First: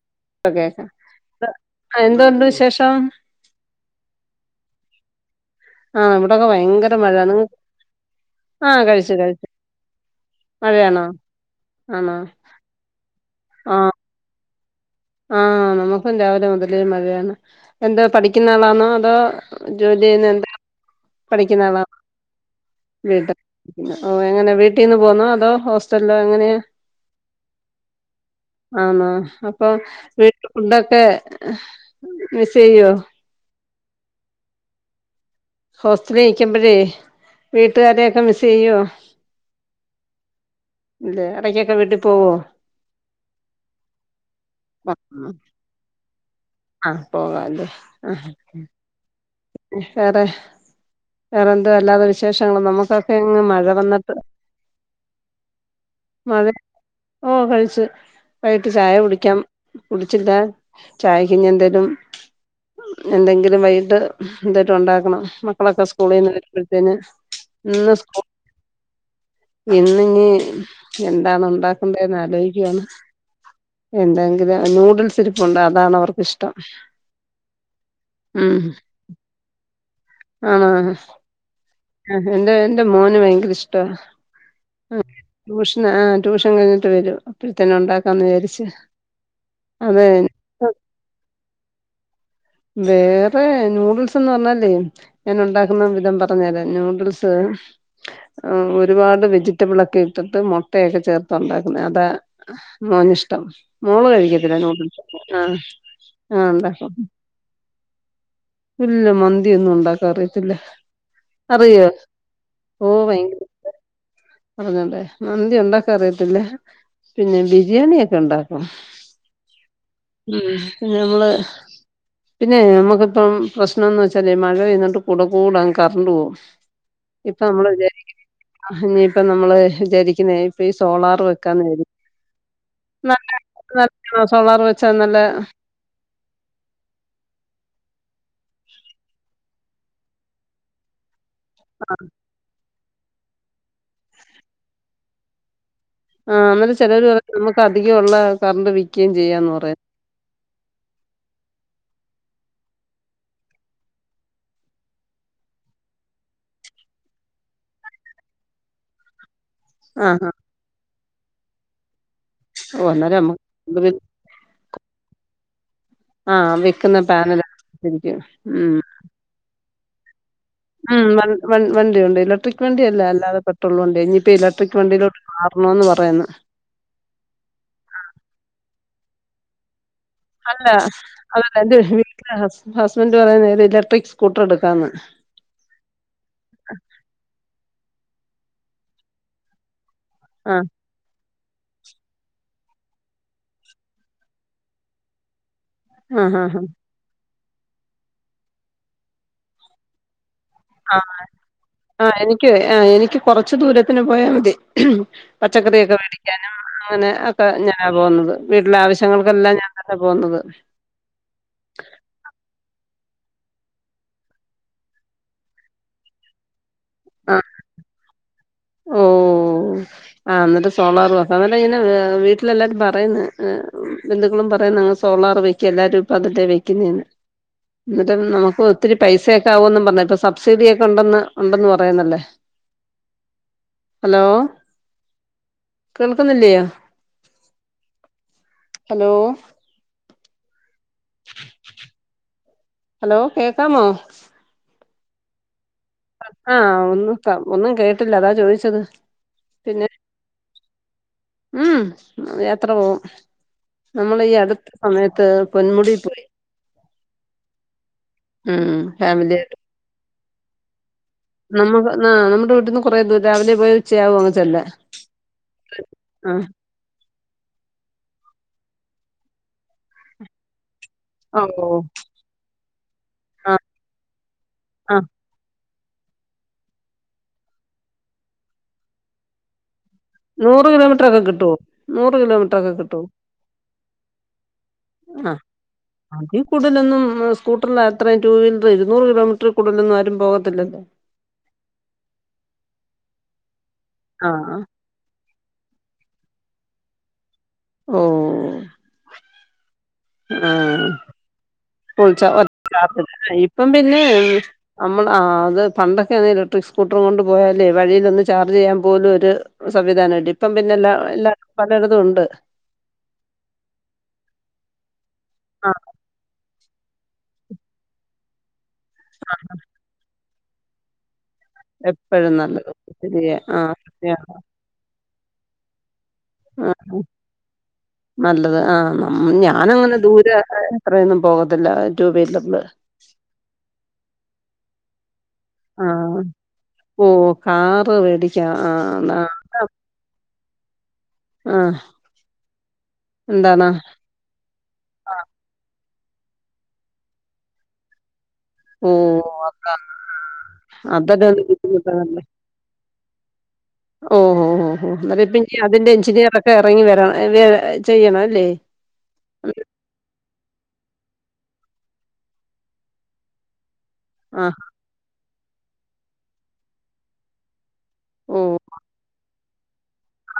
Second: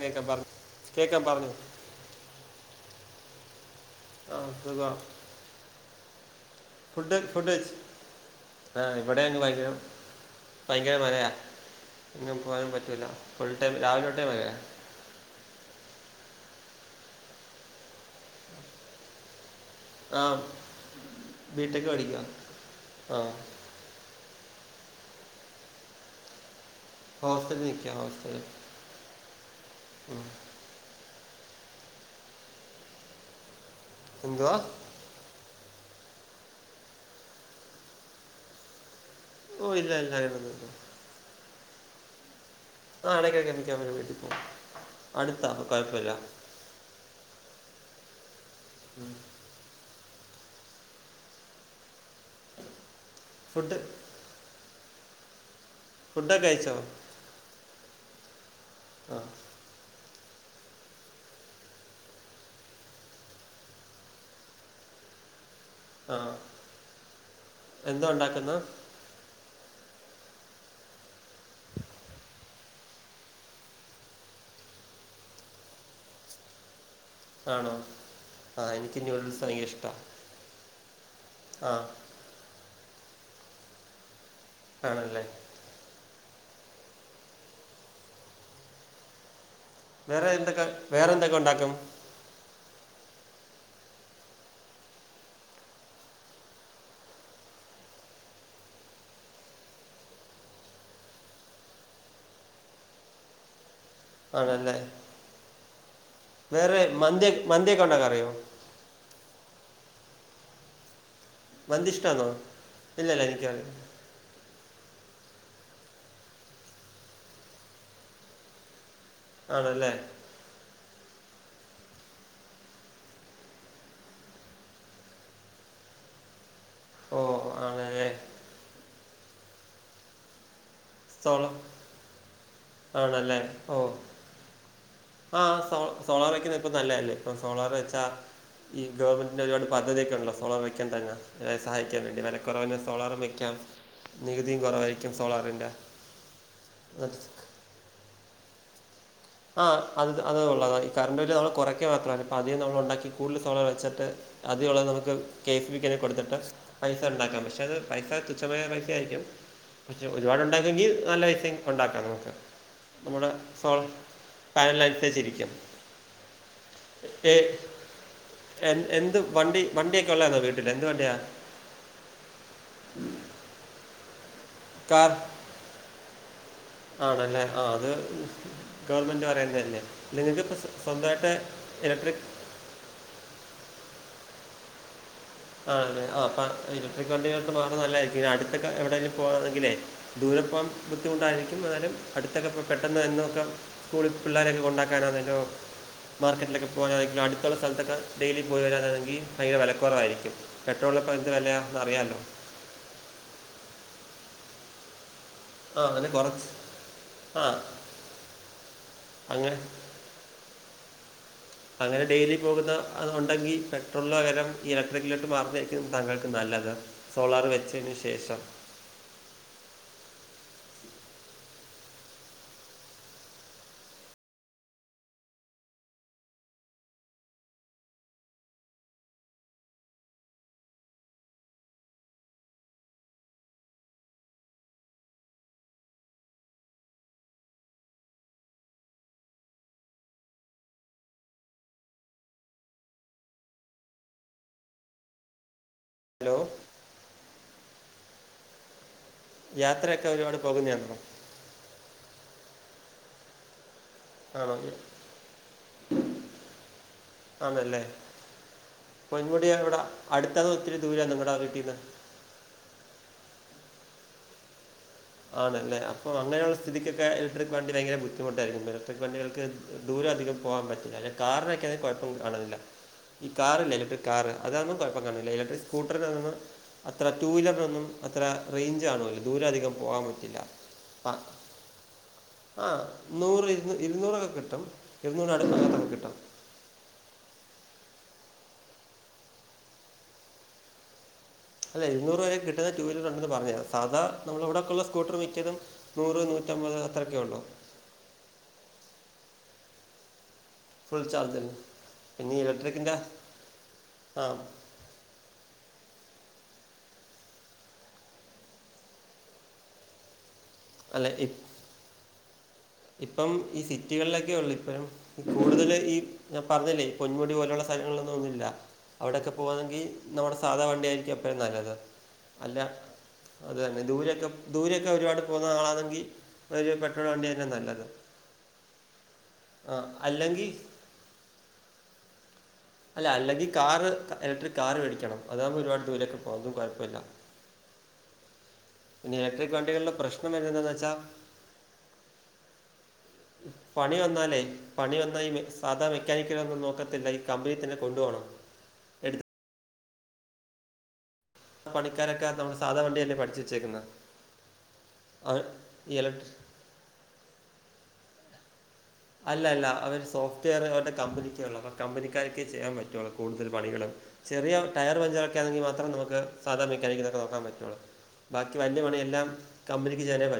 കേക്ക പർഞ്ഞോ കേക്കാം കേക്കാ പർഞ്ഞോ എന്തുണ്ട് വിശേഷം ആ സുഖാ ആഹ ഇവിടൊക്കെ ഭയങ്കര മഴ ഫുഡ് നിങ്ങക്ക് ആഹ കഴിച്ചു കഴിച്ചു ഹെ ഹോ മഴയാണോ ആന്നോ പോരാൻ പറ്റൂല ഫുൾ ടൈം രാവിലെ തൊട്ടെ മയെ ആ... നമുക്കും രാവിലെ മുതലേ മഴയാണ് എന്താ പഠിക്കുന്ന ആളാണോ അതോ ജോലി ആ ചെയ്യുന്ന എന്താ പഠിക്കുന്ന ആളാ ബിടെക് പഠിക്കുക ആ വീട്ട ഓ എങ്ങനെ വീട്ടിന്ന് പോന്നോ അതോ ഹോസ്റ്റലോ എങ്ങനെയാ ഹോസ്റ്റലി നിക്ക ഹോസ്റ്റല് ഇപ്പൊ വീട്ട് ഫുഡൊക്കെ മിസ് ചെയ്യോ എന്തുവാ ഹോസ്റ്റലിൽ നിക്കുമ്പോഴെ വീട്ടുകാരെയൊക്കെ മിസ്സ് ചെയ്യോ ഓ ഇല്ല ഇല്ല അങ്ങനൊന്നുല്ല ഇടക്കൊക്കെ വീട്ടി പോവോ ആ ഇടയ്ക്കൊക്കെ അവന്റെ വീട്ടിൽ പോകും അടുത്ത കൊയപ്പില്ല ആഹ് പോകല്ലേ ആ [unintelligible] വേറെ വേറെന്തുവാ അല്ലാതെ വിശേ വിശേഷങ്ങൾ നമുക്കൊക്കെയങ്ങ് മഴ ഫുഡ് വന്നിട്ട് ഫുഡൊക്കെ മതി കഴിച്ചോ ഓ കഴിച്ച് വൈകിട്ട് ചായ ആ കുടിക്കാം കുടിച്ചില്ല ചായക്കിനി എന്തേലും എന്തെങ്കിലും വൈകിട്ട് എന്തേലും ഉണ്ടാക്കണം മ മക്കളൊക്കെ ആ സ്കൂളിന്ന് വരുമ്പഴത്തേന് ഇന്ന് സ് എന്തോ ഉണ്ടാക്കുന്ന ഇന്ന് ഇനി എന്താണ് ഉണ്ടാക്കേണ്ടെന്ന് ആലോചിക്കുവയാണ് എന്തെങ്കിലും നൂഡിൽസ് ഇരിപ്പുണ്ട് അതാണ് അവർക്ക്ഷ്ടം ആണോ ആ എനിക്ക് ന്യൂഡിൽസ് ഭയങ്കര ഇഷ്ടാ ആണാ ആഹ് ആഹ് എന്റെ എന്റെ മോന് ഭയങ്കര ഇഷ്ടാ ആണല്ലേ ട്യൂഷന ആഹ് ട്യൂഷൻ കഴിഞ്ഞിട്ട് വരും അപ്പഴത്തന്നെ ഉണ്ടാക്കാന്ന് വിചാരിച് വേറെ എന്തൊക്കെ വേറെ എന്തൊക്കെ ഉണ്ടാക്കും വേറെ നൂഡിൽസ്ന്ന് പർഞ്ഞാലേ ഞാൻ ഉണ്ടാക്കുന്ന വിധം പറഞ്ഞര ന്യുഡിൽസ് ഒരുപാട് വെജിറ്റബിളൊക്കെ ഇട്ടിട്ട് മുട്ടയൊക്കെ ചേർത്ത് ഉണ്ടാക്കുന്നത് അതാ മോനിഷ്ടം മോള് കഴിക്കത്തില്ല ആണല്ലേ ന്യുഡിൽസ് ആ ആാാ വേറെ ഉണ്ടാക്കും മന്തി മന്തിയൊക്കെ ഉണ്ടാക്കാൻ അറിയോ ഇല്ല മന്തിയൊന്നും ഉണ്ടാക്കാനറിയത്തില്ല മന്തിഷ്ട്ടാണോ ഓ ഇല്ലല്ല ഭയങ്കര എനിക്ക് പറഞ്ഞോട്ടെ മന്തി ഉണ്ടാക്കാൻ അറിയത്തില്ലേ പിന്നെ ബിരിയാണി ഒക്കെ ഉണ്ടാക്കും ആണല്ലേ ഉം പിന്നെ നമ്മള് പിന്നെ നമ്മുക്കിപ്പം പ്രശ്നംന്ന് വച്ചാല് മഴ പെയ്യുന്നോണ്ട് കൂടെ കൂടങ്ങ് കറണ്ട് പോകും ഓ ഇപ്പൊ നമ്മള് ആണല്ലേ വിചാരിക്കുന്ന ആഹ് ഇനിയിപ്പ നമ്മള് വിചാരിക്കുന്ന ഇപ്പ ഈ സോളാർ സോളോ വെക്കാന്ന് കരുതി നല്ല ആണല്ലേ നല്ലായണോ സോളറ് വെച്ച ആഹ് അഹ് സോ സോളാർ വെക്കുന്ന ഇപ്പ നല്ലല്ലേ ഇപ്പ സോളാർ വെച്ചാ ഈ ഗവൺെന്റിന്റെ ഒരുപാട് പദ്ധതിയൊക്കെ ഉണ്ടല്ലോ സോളാറ് വെക്കാൻ തന്നെ സഹായിക്കാൻ പറ്റും വെല കൊറവിന് സോളാറും വയ്ക്കാം നികുതിയും കുറവായിരിക്കും സോളാറിൻ്റെ ആഹ് അന്നിട്ട് ചിലര് പറയും നമുക്ക് അധികള്ള കറണ്ട് വിൽക്കുകയും ചെയ്യാന്ന് ആ പറ അത് അത് ഒള്ളതാ ഈ കറണ്ട് ബില്ല് നമ്മ കുറക്ക മാത്രല്ല ഇപ്പോം അധികം നമ്മൾ ഉണ്ടാക്കി കൂടുതൽ സമയം വെച്ചിട്ട് അധികം ഉള്ളത് നമുക്ക് കെ എസ് ഇബിക്ക് കാരെ കൊടുത്തിട്ട് പൈസ ഉണ്ടാക്കാം പക്ഷെ അത് പൈസ തുച്ഛമായ പൈസ ആയിരിക്കും ക്ഷെ ആഹ് ഒരുപാട് ഉണ്ടാരുങ്കിൽ നല്ല ഡിസൈൻ ഉണ്ടാക്കാം നമുക്ക് ഒന്നരമ്മ [unintelligible] ചിരിക്കും ആഹ് വെക്കുന്ന പാനലായിരിക്കും ഉം എൻ- എന്ത് വണ്ടി വണ്ടിയൊക്കെള്ളതാണോ അവ ഉം വ വ വണ്ടി ഒണ്ട് ഇലക്ട്രിക് വണ്ടിയല്ലാതെ അല്ലാതെ പെട്രോൾ വണ്ടിയാ ഇനിയിപ്പ ഇല ക്ക് കാർ വണ്ടിയിലോട്ട് മാറണോന്ന് പറയന്ന് ആണല്ലേ ആഹ് അത് ഗവൺമെന്റ് പറയുന്നതല്ലേ നിങ്ങക്കിപ്പ അല്ല സ്വ സ്വന്തമാട്ട് ഇലക്ട്രിക് ഹസ്ബൻ്റ് പറയുന്നത് ഒരു ഇലക്ട്രിക് സ്കൂട്ടർ എടുക്കാന്ന് ആതെ ആഹ് അപ്പ ഇലക്ട്രിക് വണ്ടിക്ക് ബാധകമല്ല ഈ അടുത്തൊക്കെ എവിടെങ്കിലും പോണെമെങ്കിലേ ആഹ് ദൂരപ്പം ബുദ്ധിമുണ്ടായിരിക്കും എന്നാലും അടുത്തൊക്കെ ഇപ്പോ പെട്ടെനെ നോക്കാം സ്കൂളിൽ പിള്ളാരെയൊക്കെ കൊണ്ടാക്കാനാന്നല്ലോ ആഹ് ആഹ് മാർക്കറ്റിലൊക്കെ പോകാനണെങ്കിലും അടുത്തുള്ള സ്ഥലത്തൊക്കെ ഡെയിലി പോയി വരാനാങ്കിൽ ഭയങ്കര വിലക്കുറവായിരിക്കും ആഹ് പെട്രോളിനിപ്പ എന്ത് വിലയാ എന്ന് ആഹ് അറിയാലോ എനിക്ക് ആഹ് എനിക്ക് കുറച്ച് ദൂരത്തിന് പോയാ മതി ആ പച്ചക്കറിയൊക്കെ അങ്ങനെ കുറച്ച് മേടിക്കാനും അങ്ങനെ ആ ഒക്കെ ഞാനാ പോന്നത് വീട്ടിലെ ആവശ്യങ്ങൾക്കെല്ലാം അങ്ങനെ ഞാനാ പോന്നത് അങ്ങനെ ഡെയിലി പോകുന്ന അത് ഒണ്ടെങ്കി പെട്രോളിന് പകരം ഇലക്ട്രിക്കിലോട്ട് മാറുന്നതാരിക്കും താങ്കൾക്ക് നല്ലത് ആഹ് സോളാറ് വെച്ചതിന് ശേഷം ഓഹ് ആഹ് എന്നിട്ട് സോളാർ വെക്കാ അന്നിട്ട് ഇങ്ങനെ വീട്ടിലെല്ലാരും പറയുന്നു ബന്ധുക്കളും പറയ്ന്ന് സോളാർ വെ എല്ലാരുംപ്പ അതാല്ലേ വെക്കുന്നേന്ന് എന്നിട്ട് നമുക്ക് ഒത്തിരി പൈസയൊക്കെ ആകുന്നും പറഞ്ഞ് ഇപ്പൊ സബ്സിഡിയൊക്കെ ഉണ്ടെന്ന് ഉണ്ടന്ന് പറയുന്നല്ലേ ഹലോ കേൾക്കുന്നില്ലയോ ഹലോ ഹലോ കേക്കാമോ ഹലോ ആഹ് ഹാ ഒന്നും ഒന്നും കേട്ടില്ല അതാ ചോദിച്ചത് പിന്നെ യാത്രയൊക്കെ ഒരുപാട് പോകുന്നയാണോ ഉം യാത്ര പോകും നമ്മളീ അടുത്ത ആണോ സമയത്ത് പൊന്മുടി പോയി ആണല്ലേ ഉം പൊൻമുടി ഫാമിലിയായിട്ട് എവിടാ അടുത്തിന്നോ ഒത്തിരി ദൂരയാന്നോ നിങ്ങ നമ്മുക്ക് ന നമ്മടെ വീട്ടീന്ന് കൊറേ ദൂരം രാവിലെ പോയാ ഉച്ചയാവും അങ്ങ് ചെല്ലാൻ ആണല്ലേ അപ്പൊ അങ്ങനെയുള്ള സ്ഥിതിക്കൊക്കെ ഇലക്ട്രിക് വണ്ടി ഭയങ്ക ബുദ്ധിമുട്ടായിരിക്കും ഇലക്ട്രിക് വണ്ടികൾക്ക് ദൂരം അധികം പോകാൻ പറ്റില്ല അല്ലേ ആ ഓ കാറിനൊക്കെ കുഴപ്പം കാണുന്നില്ല ഈ ആ കാറില്ലേ ഇലക്ട്രിക് കാർ അതാമ്പം ആ കുഴപ്പം കാണില്ല ഇലക്ട്രിക് സ്കൂട്ടറിൽ നിന്ന് അത്ര ടു വീലറിനൊന്നും അത്ര റേഞ്ച് കാണൂല ദൂരം അധികം പോകാൻ പറ്റു ഇല്ല നൂറ് കിലോമീറ്റർ ആ ഒക്കെ കിട്ടുവോ നൂറ് കിലോമീറ്റർ ഒക്കെ ആഹ് കിട്ടുവോ നൂറ് ഇരുന്നൂറൊക്കെ കിട്ടും ആഹ് ഇരുന്നൂറിന് അടുത്തൊക്കെ കിട്ടും അതി കൂടുതലൊന്നും സ്കൂട്ടറിൽ അത്രയും ടു വീലർ ഇരുന്നൂറ് കിലോമീറ്റർ കൂടുതലൊന്നും ആരും പോകത്തില്ലല്ലോ? അതെ ഇരുന്നൂറ് വരെ കിട്ടുന്ന ടു വീലർ ഉണ്ടെന്ന്ന്ന് പറഞ്ഞത സാധാ ആ നമ്മെള ഇവിടെക്കുള്ള സ്കൂട്ടർ മിക്കതും. നൂറ് നൂറ്റമ്പത് അത്രയൊക്കെഒള്ളു ഓഹ് ഫുൾ [unintelligible] ചാർജിന് പിന്നെ ഈ ഇലക്ട്രിക്കിൻ്റെ ഇപ്പം പിന്നെ ആ നമ്മൾ ആ അത് പണ്ടൊക്കെ ഇലക്ട്രിക് സ്കൂട്ടറും കൊണ്ട് പോയാലേ വഴിലൊന്ന് ചാർജ് ചെയ്യാൻ പോലും ഒരു സംവിധാനണ്ട് ഇപ്പം പിന്നെ എല്ലാ അല്ല എല്ലാ ഇപ് പലയിടതുഉണ്ട്. ഇപ്പം ഈ സിറ്റികളിലൊക്കെ ഉള്ളൂ ഇപ്പം കൂടുതൽ ആ ഈ പറഞ്ഞില്ലേ ഈ പൊന്മുടി പോലെയുള്ള സ്ഥലങ്ങളൊന്നും ഒന്നുമില്ല അവിടെയൊക്കെ പോവാണെങ്കി നമ്മുടെ സാധാ വണ്ടിയായിരിക്കും എപ്പഴും നല്ലത് എപ്പഴും അല്ല നല്ലത് ശരിയാ അത് ആ തന്നെ ശരിയാ ദൂരൊക്കെ ദൂരൊക്കെ ഒരുപാട് പോകുന്ന ആളാണെങ്കിൽ ഒരു ആ പെട്രോൾ വണ്ടി. തന്നെ നല്ലത് നല്ലത് ആഹ നമ്മ ആ ഞാനങ്ങനെ ദൂര അല്ലെങ്കിൽ അത്രയൊന്നും പോകത്തില്ല ടൂ വീലറില് അല്ല അല്ലെങ്കിൽ കാറ് ഇലക്ട്രിക് കാറ് മേടിക്കണം. അതാകുമ്പോ ഒരുപാട് ആ ദൂരൊക്കെ പോകിം ഒന്നും കൊഴപ്പമില്ല ഓ കാറ് വേടിക്കാ ആ പിന്നെ ആ [unintelligible] വണ്ടികളുടെ പ്രശ്നം എന്തെന്നച്ചാ. ആ എന്താണ് പണി വന്നാലേ? പണി ആ വന്ന ഈ സാധാ മെക്കാനി കൊന്നും നോക്കത്തില്ല ഈ കമ്പനി തന്നെ കൊണ്ടു പോണം. ഉംഹ് നോക്കാം ആഹ് അത് അത് ആ പണിക്കാരൊക്കെ നമ്മളെ സാധാ വണ്ടി അല്ലേ പഠിച്ച് വെച്ചേക്കുന്നെ. ഉം ഉം അന്നേരം ഇപ്പം അതിന്റെ ഈ എഞ്ചിനീയർ ഇലക്ട്രിക് ഒക്കെ ഇറങ്ങി വരാ വെ ചെയ്യണം അല്ലേ. അല്ല അല്ല അവര് സോഫ് [unintelligible] കമ്പിനിക്കേ ഉള്ളൂ അവ കമ്പനിക്കാർക്കെ ചെയ്യാൻ പറ്റുവോള്ളൂ കൂടുതൽ പണികളും ചെറിയ ആഹ് ടയർ പഞ്ചറൊക്കൊണെങ്കിൽ മാത്രേ നമുക്ക് സാധാ മെക്കാനിക്കിനൊക്കെ നോക്കാൻ പറ്റുള്ളൂ ബാക്കി ഓഹ് വലി പണിയെല്ലാം. കമ്പനിക്ക് ചെയ്യാനെ പറ്റു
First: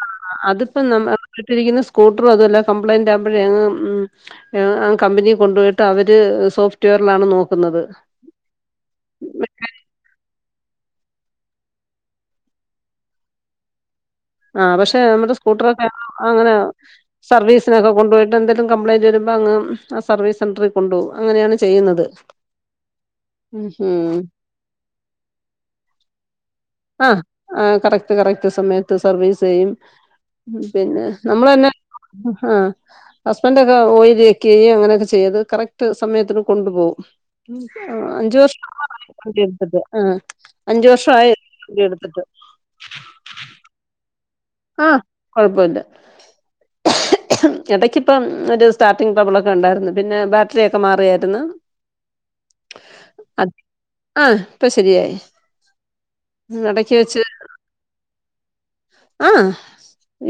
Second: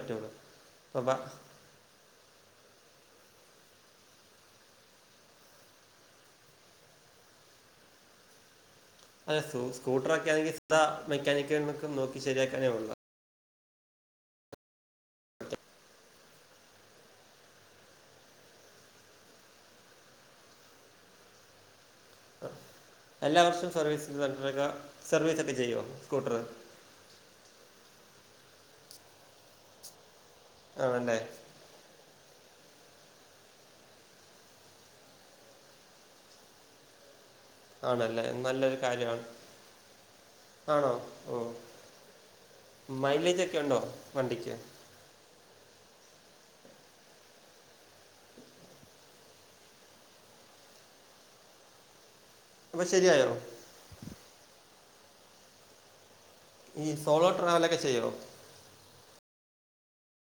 അതിപ്പം നമ്മട്ടിരിക്കുന്ന സ്കൂട്ടറും അതല്ലേ കംപ്ലൈയിന്റ് ആവുമ്പോഴേങ്ങ് ഉം കമ്പനി കൊണ്ടുപോയിട്ട് അവര് സോഫ്റ്റവെയറിലാണ് നോക്കുന്നത്. അതെ സ്കൂട്ടർക്കാണെങ്കിൽ സാധാ മെക്കാനിക്ക് നോക്കി ശരിയാക്കാനേ ഉള്ളൂ. ആഹ് പക്ഷെ നമ്മുടെ സ്കൂട്ടറൊക്കെ അങ്ങനെ സർവീസിനൊക്കെ കൊണ്ടു പോയിട്ട് എന്തെങ്കിലും കംപ്ലയിന്റ് വരുമ്പോ അങ് സർവീസ്ന്ററിൽ കൊണ്ടുപോവും അങ്ങനെയാണ് ചെയ്യുന്നത്. എല്ലാവർഷവും ഉം സർവീസ് സെന്ററിൽ സർവീസൊക്കെ ചെയ്യോസ്കൂട്ടറ് ആഹ് ആഹ് കറക്റ്റ് കറക്റ്റ് സമയത്ത് സർവീസ് ചെയ്യും. ഉം പിന്നെ ആണല്ലേ നമ്മളെന്നെ ആഹ് ഹസ്ബൻഡ് ഒക്കെ ഓയില് ചെക്ക്ചെയ്യേം അങ്ങനെയൊക്കെ ചെയ്ത് കറക്റ്റ് സമയത്തിന് കൊണ്ടു പോകും. ആണല്ലേ അഞ്ച് നല്ലൊരു വർഷായി കാര്യമാണ് വണ്ടിഎടുത്തിട്ട് ആഹ് അഞ്ച് വർഷായി വണ്ടിഎടുത്തിട്ട് മൈലേജൊക്കെ ഉണ്ടോ വണ്ടിക്ക്. ആഹ് കൊഴപ്പോല്ല ഇടക്കിപ്പം ഒരു സ്റ്റാർട്ടിങ് ട്രബിളൊക്കെ ഉണ്ടായിരുന്നു പിന്നെ ബാറ്ററിയൊക്കെ മാറിയായിരുന്നു. അപ്പൊ ശരിയായോ? ആഹ് ഇപ്പൊ ശരിയായി. ഈ എടക്ക് വെച്ച് സോളോ ട്രാവലൊക്കെ ചെയ്യോ? ആഹ്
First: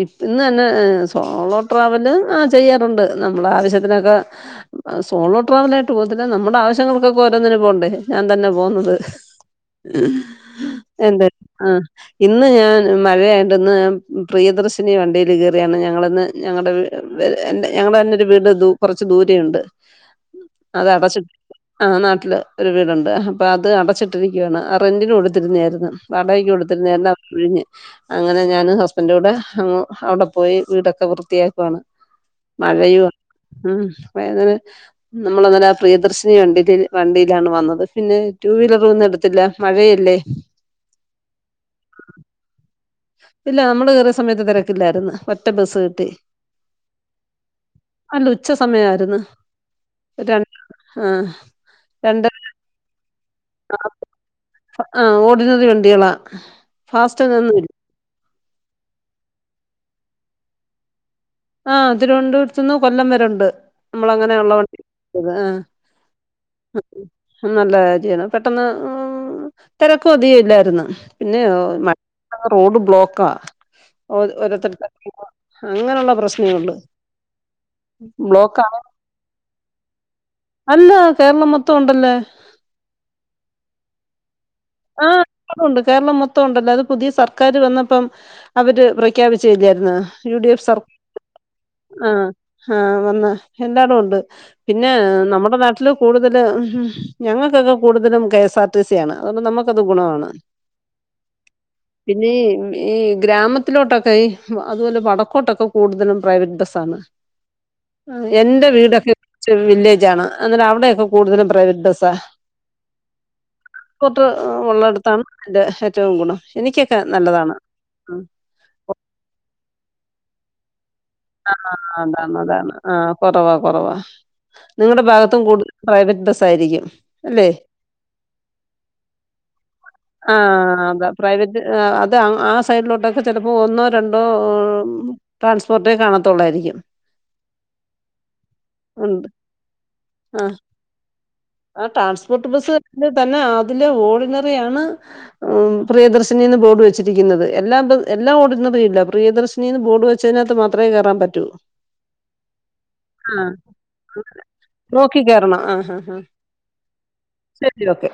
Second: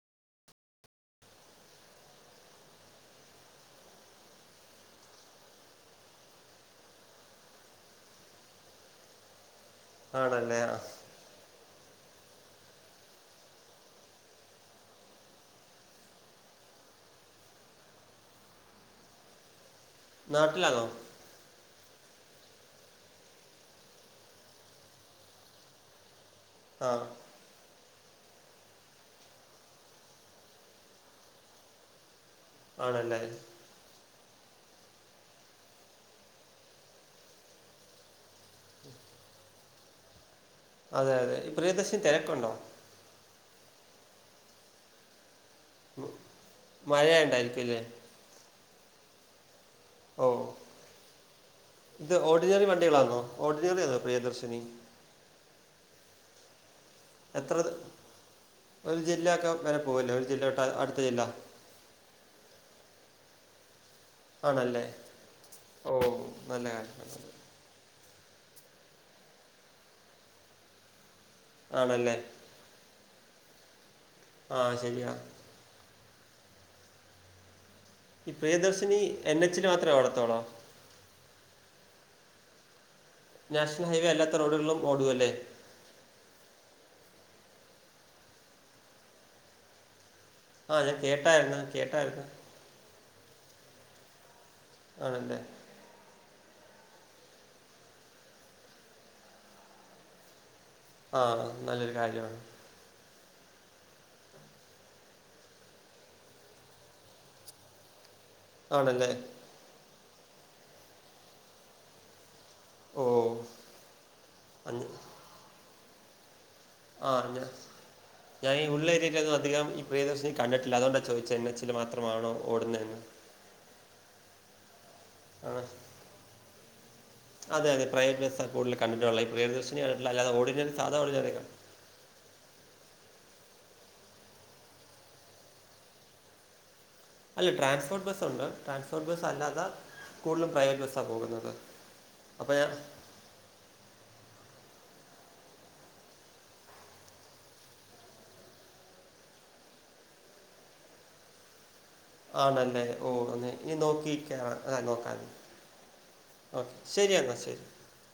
ഇന്ന്തന്നെ സോളോ ട്രാവല് ആ ചെയ്യാറുണ്ട് നമ്മളെ ആവശ്യത്തിനൊക്കെ. സോളോ ട്രാവല ആയിട്ട് പോകത്തില്ല നമ്മുടെ ആവശ്യങ്ങൾക്കൊക്കെഓരോന്നിന് പോകണ്ടേ ഞാൻ തന്നെ പോകുന്നത്. ആണല്ലേ ആ [unintelligible] ആ ഇന്ന് ഞാൻ മഴയാ ടെന്ന് പ്രിയദർശിനി വണ്ടിയിൽ കയറിയാണ് ഞങ്ങളിന്ന് ഞങ്ങളുടെ ഞങ്ങളുടെ തന്നൊരു വീട് ദൂ കൊറച്ച് ദൂരെ ഉണ്ട് നാട്ടിലാണോ അത് അടച്ചിട്ടി ആഹ് നാട്ടില് ഒരു വീടുണ്ട് അപ്പൊ അത് അടച്ചിട്ടിരിക്കുവാണ് ആ റെന്റിന് കൊടുത്തിരുന്നായിരുന്നു വാടകക്ക് കൊടു ആ [unintelligible] അങ്ങനെ ഞനും ഹസ്ബൻഡുടെ അങ്ങ് അവിടെ പോയി വീടൊക്കെ വൃത്തിയാക്കുവാണ്. മഴയും ആണല്ലേ ഉം വേങ്ങല് നമ്മളിന്നലെ ആ പ്രിയദർശിനി വണ്ടില് വണ്ടിയിലാണ് വന്നത് പിന്നെ ടു വീലറ് ഒന്നും എടുതീല്ല.. മഴയല്ലേ. അതെ യതെ ഈ പ്രിയദർശൻ തെരക്കുണ്ടോ? ഇല്ല നമ്മള് കേറിയ സമയത്ത് തിരക്കില്ലാരിന്ന് ഒറ്റ ബസ് കിട്ടി മ- മഴയുണ്ടായിരിക്കും അല്ലേ അല്ല ഉച്ച സമയായിരുന്ന്. ഓഹ് ത് രണ്ട് ഓർഡിനറി വണ്ടികളാണോ ഓർഡിനറി ആണോ പ്രിയദർശിനി ആഹ് ഓഡിനറി വണ്ടികളാ. ഫാസ്റ്റ് ഒന്നും എത്ര ഇല്ല ത ഒരു ജില്ല ഒക്കെ വരെ പോവല്ലേ ഒരു ജില്ലോട്ട അടുത്ത ജില്ല. ആഹ് തിരുവനന്തപുരത്തുന്ന് കൊല്ലം വരെ ണ്ട് നമ്മള അങ്ങനെ ആള്ളോ വണ്ടി ആണല്ലേ ആഹ് ഓ നല്ല കാര്യം നല്ല കാര്യാണ് പെട്ടെന്ന് ഉം തിരക്കു അതിക ല്ലായിരുന്നു. പിന്നേ ആണല്ലേ മഴന്ന് റോഡ് ബ്ലോക്കാ ഓ ആ ഓരോരുത്തട്ത്ത് ശരിയാ അങ്ങനൊള്ള പ്രശ്നേ ഒള്ള് ഇ പ്രിയദർശിനി എൻ എചിൽ മാത്രേ ഓടത്തോളോ? അല്ലാ കേരളം മൊത്തം ണ്ടല്ലാ. നാഷണൽ ഹൈവേ അല്ലാത്ത റോഡുകളും ഓടൂ അല്ലേ? ത്തം ഉണ്ട് കേരളം മൊത്തംണ്ടല്ലോ അത് പുതിയ സർക്കാര് വന്നപ്പം അവര് പ്രഖ്യാപിച്ച ഇല്ലായിരുന്നാ.. യു ഡി എഫ് സർ ആ ഞാൻ കേട്ടായിരുന്നു കേട്ടായിരുന്നു ആഹ് ആഹ് വന്ന് എല്ലാടോണ്ട് പിന്നേ ആണല്ലേ നമ്മുടെ നാട്ടിൽ ല് കൂടുതല് ഹ് ഹ് ഞങ്ങൾക്കൊക്കെ കൂടുതലും കെഎസ് ആർ ടി സി ആണ് അതുകൊണ്ട് നമ്മക്കത് ഗുണാണ്. ആഹ് നല്ലൊരു കാര്യാണ്. ഈ ഗ്രാമത്തിലോട്ടൊക്കെ ഈ അതുവല്ല വടക്കോട്ടൊക്കെ കൂടുതലും പ്രൈവറ്റ് ബസ്സാണ്. എന്റെ ആണല്ലേ വീടൊക്കെ ചെറു വില്ലേജ് ആണ് അന്നേര അവിടെക്കെ കൂടുതലു പ്രൈവറ്റ് ബസ്സ- ഓഹ് ആഹ് ഉള്ളടത്താണ് അൻ്റെ ഏറ്റവും ഗുണം എനിക്കൊക്കെ ആഹ് നല്ലതാണ്. യെസ് ഉം ഞാ ഈ ഉള്ള ഏരീലൊന്നും അധികം ഈ പ്രിയദർശിനി കണ്ടിട്ടില്ല അതുകൊണ്ട് ചോയ്ച്ചേ എൻ എച്ചില് ആഹ് മാത്രമാണോ അതാണ് അതാണ് ഓടുന്നേന്ന്? ആഹ് കൊറവാ കൊറവാ നിങ്ങടെ ഭാഗ പ്പം ആ കൂടുൽ പ്രൈവറ്റ് ബസ് ആയിരിക്കും അല്ലെ? അതെ അതെ പ്രൈവറ്റ് ബസ്സാണ് കൂടുതൽ കണ്ടിട്ടുള്ളത് ഈ പ്രിയദർശിനി കണ്ടിട്ടില്ല അല്ലാതെ ഓർഡിനറി ആഹ് സാധാ അത ഓർഡിനറി പ്രൈവറ്റ് ആഹ് അത് ആ സൈഡിലോട്ടൊക്കെ ചിലപ്പോൾ ഒന്നോ രണ്ടോ ട്രാൻസ്പോർ ദേ കാണത്തൊള്ളായിരിക്കും. അല്ല ട്രാൻസ്പോർട്ട് ബസ്ണ്ട് ട്രാൻസ്പോർട്ട് ബസ് ഉണ്ട് അല്ലാത ആ കൂടുതൽ പ്രൈവറ്റ് ബസ്സാ പോകുന്നത്. ആ ട്രാൻസ്പോർട്ട് അപ്പോൾ ഞാൻ ബസ് തന്നെ അതില് ഓർഡിനറി ആണ് ഉം പ്രിയദർശിനീന്ന് ബോർഡ് വെച്ചിരിക്കുന്നത് എല്ലാം എല്ലാ ഓർഡിനറിയില്ല പ്രിയദർശി നീന്ന് ബോഡു വെച്ചീനകത്ത് മാത്രേ ക കേറാൻ പറ്റൂ. ആണല്ലേ ഓ അ ആ നീ നോക്കിയിരിക്ക ആന്നൊ നോക്കി കേറണം ആഹ് ഹാ ഹാ. അഹ് ശരി എന്നാ ശരി ശരി ഓക്കെ.